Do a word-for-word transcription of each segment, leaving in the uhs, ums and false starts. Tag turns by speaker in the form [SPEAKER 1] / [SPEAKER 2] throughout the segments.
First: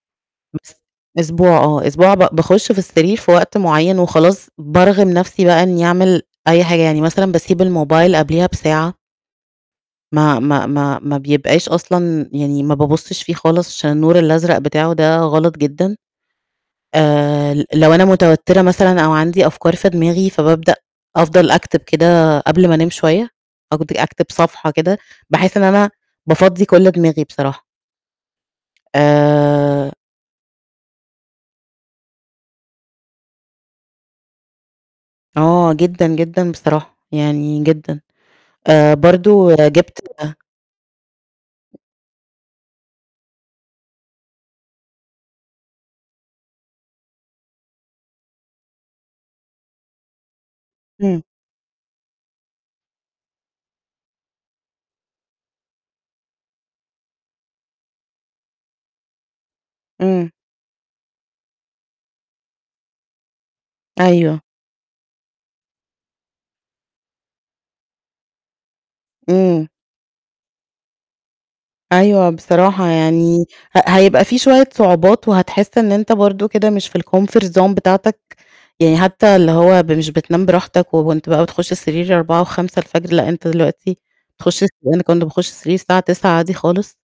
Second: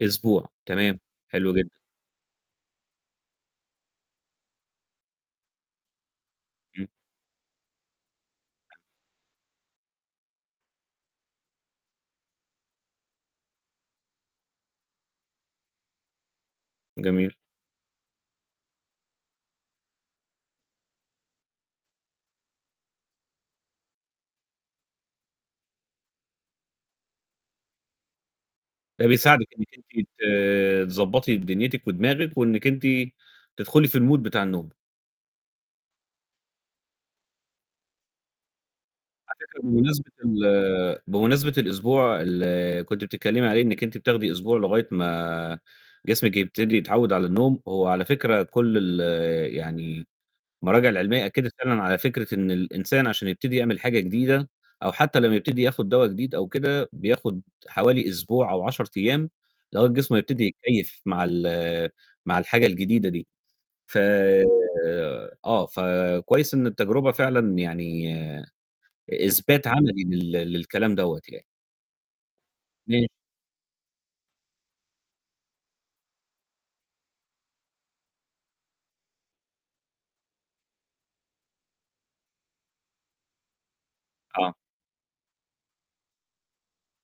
[SPEAKER 1] أسبوع،
[SPEAKER 2] مث
[SPEAKER 1] تمام
[SPEAKER 2] أسبوع
[SPEAKER 1] حلو جدًا.
[SPEAKER 2] آه أسبوع، ب باخش في السرير في وقت معين وخلاص، بارغم نَفسي بقى إني أعمل أي حاجة،
[SPEAKER 1] إمم.
[SPEAKER 2] يعني مثلًا باسيب الموبايل قبليها بساعة. ما ما ما ما بيبقاش أصلًا يعني ما بابصش فيه خالص، عشان النور الأزرق بتاعه ده غلط جدًا.
[SPEAKER 1] جميل.
[SPEAKER 2] آآ لو أنا متوترة مثلًا أو عندي أفكار في دماغي فابابدأ أفضل أكتب كده قبل ما أنام شوية أقض أكتب صفحة كده بحيث إن أنا بافضّي كل دماغي بصراحة.
[SPEAKER 1] ده بيساعدِك إنِك أنتِ
[SPEAKER 2] آآ.
[SPEAKER 1] ت تضبطي دنيتِك ودماغِك وإنِك أنتِ تدخلي في الmood بتاع النوم.
[SPEAKER 2] آه، جدًا، جدًا بصراحة يعني جدًا آآ
[SPEAKER 1] على
[SPEAKER 2] برضو
[SPEAKER 1] فكرة
[SPEAKER 2] جبت
[SPEAKER 1] بمناسبة
[SPEAKER 2] أ
[SPEAKER 1] ال بمناسبة الأسبوع اللي كنتِ بتتكلمي عليه إنِك أنتِ بتاخدي أسبوع لغاية ما جسمِك يبتدي يتعود على النوم هو على فكرة كل ال يعني المراجع
[SPEAKER 2] امم.
[SPEAKER 1] العلمية أكدت فعلًا على فكرة إن الإنسان عشان يبتدي يعمل حاجة جديدة أو حتى لما يبتدي ياخد دوا جديد أو كده بياخد حوالي أسبوع أو عشر أيام لغاية جسمه ما
[SPEAKER 2] امم.
[SPEAKER 1] يبتدي يتكيف مع ال مع الحاجة الجديدة دي ف
[SPEAKER 2] أيوه.
[SPEAKER 1] آه، فكويس إن التجربة فعلًا يعني
[SPEAKER 2] امم.
[SPEAKER 1] إثبات عملي لل للكلام دوّة يعني.
[SPEAKER 2] أيوه بصراحة
[SPEAKER 1] امم.
[SPEAKER 2] يعني ه هيبقى في شوية صعوبات وهتحس إن أنت برضه كده مش في الcomfort zone بتاعتك، يعني حتى اللي هو مش بتنام براحتك، وأنت بقى بتخش السرير أربعه وخمسة الفجر لأن أنت دلوقتي
[SPEAKER 1] آه.
[SPEAKER 2] تخش أنا ما كنتش باخش السرير الساعة تسعة عادى خالص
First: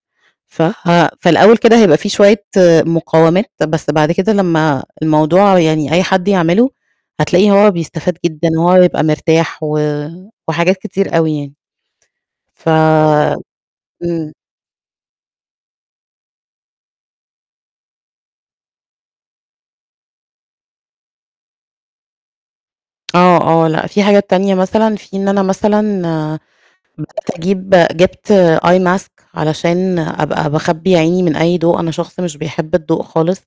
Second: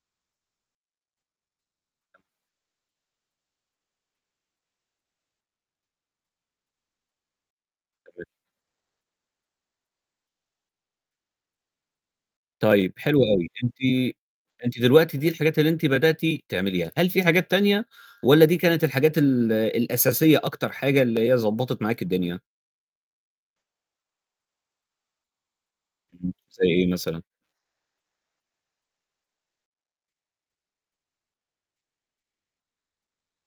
[SPEAKER 2] ف ها في لأول كده هايبقى في شوية مقاومات بس بعد كده لما الموضوع يعني أي حد يعمله هتلاقيه هو بيستفاد
[SPEAKER 1] [unintelligible]
[SPEAKER 2] جدًا وهو يبقى مرتاح و وحاجات كتير أوي يعني. ف
[SPEAKER 1] طيب حلو أوي أنتِ،
[SPEAKER 2] امم.
[SPEAKER 1] أنتِ دلوقتي دي الحاجات اللي أنتِ بدأتِ تعمليها، هل في حاجات تانية، والّا دي كانت الحاجات ال الأساسية أكتر حاجة اللي هي ضبطّت معاكِ الدنيا؟
[SPEAKER 2] آه، آه، لأ في حاجات تانية مثلًا، في إن أنا مثلًا،
[SPEAKER 1] امم
[SPEAKER 2] آآ
[SPEAKER 1] زي إيه مثلًا؟
[SPEAKER 2] بدأت أجيب جبت eye mask علشان أبقى باخبي عيني من أي ضوء، أنا شخص مش بيحب الضوء خالص.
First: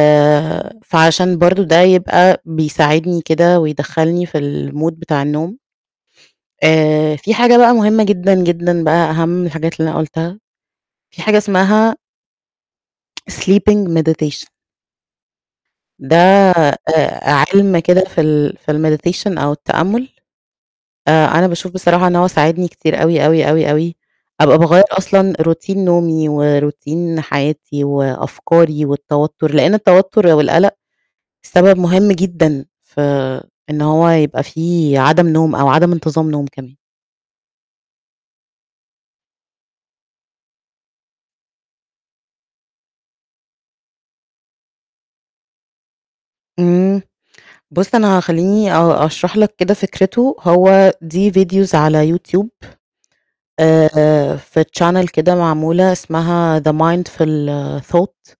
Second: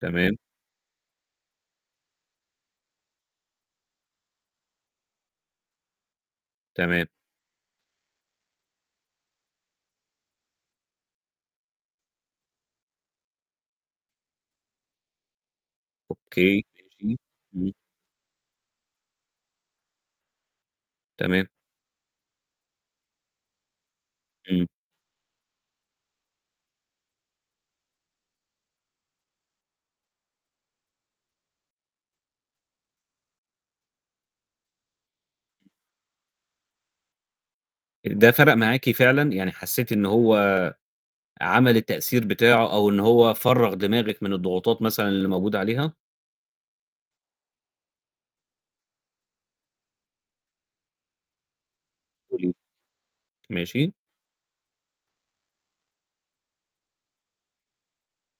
[SPEAKER 1] تمام.
[SPEAKER 2] فعشان برضه ده يبقى بيساعدني كده ويدخلني في الmood بتاع النوم،
[SPEAKER 1] تمام.
[SPEAKER 2] آآ في حاجة بقى مهمة جدًا، جدًا بقى أهم من الحاجات اللي أنا قلتها في حاجة اسمها، sleeping meditation. ده
[SPEAKER 1] أوكي
[SPEAKER 2] آآ
[SPEAKER 1] [unintelligible]
[SPEAKER 2] عِلم كده في ال في الmeditation أو التأمل. آآ
[SPEAKER 1] تمام.
[SPEAKER 2] أنا باشوف بصراحة إن هو ساعدني كتير أوي، أوي، أوي، أوي، أبقى
[SPEAKER 1] إمم.
[SPEAKER 2] باغير أصلًا روتين نومي وروتين حياتي وأفكاري والتوتر لان التوتر والقلق سبب مهم جدًا في إن هو يبقى في عدم نوم أو عدم انتظام نوم كمان.
[SPEAKER 1] ده فرق معاكِ فعلًا؟ يعني حسيتِ إنه هو عمل التأثير بتاعه، أو إن هو فرّغ دماغِك من الضغوطات مثلًا اللي موجودة عليها؟
[SPEAKER 2] امم، بص أنا خليني آه أشرح لك كده فكرته هو دي فيديوز على يوتيوب
[SPEAKER 1] قولي، ماشي.
[SPEAKER 2] آآ في channel كده معمولة اسمها the mindful thought.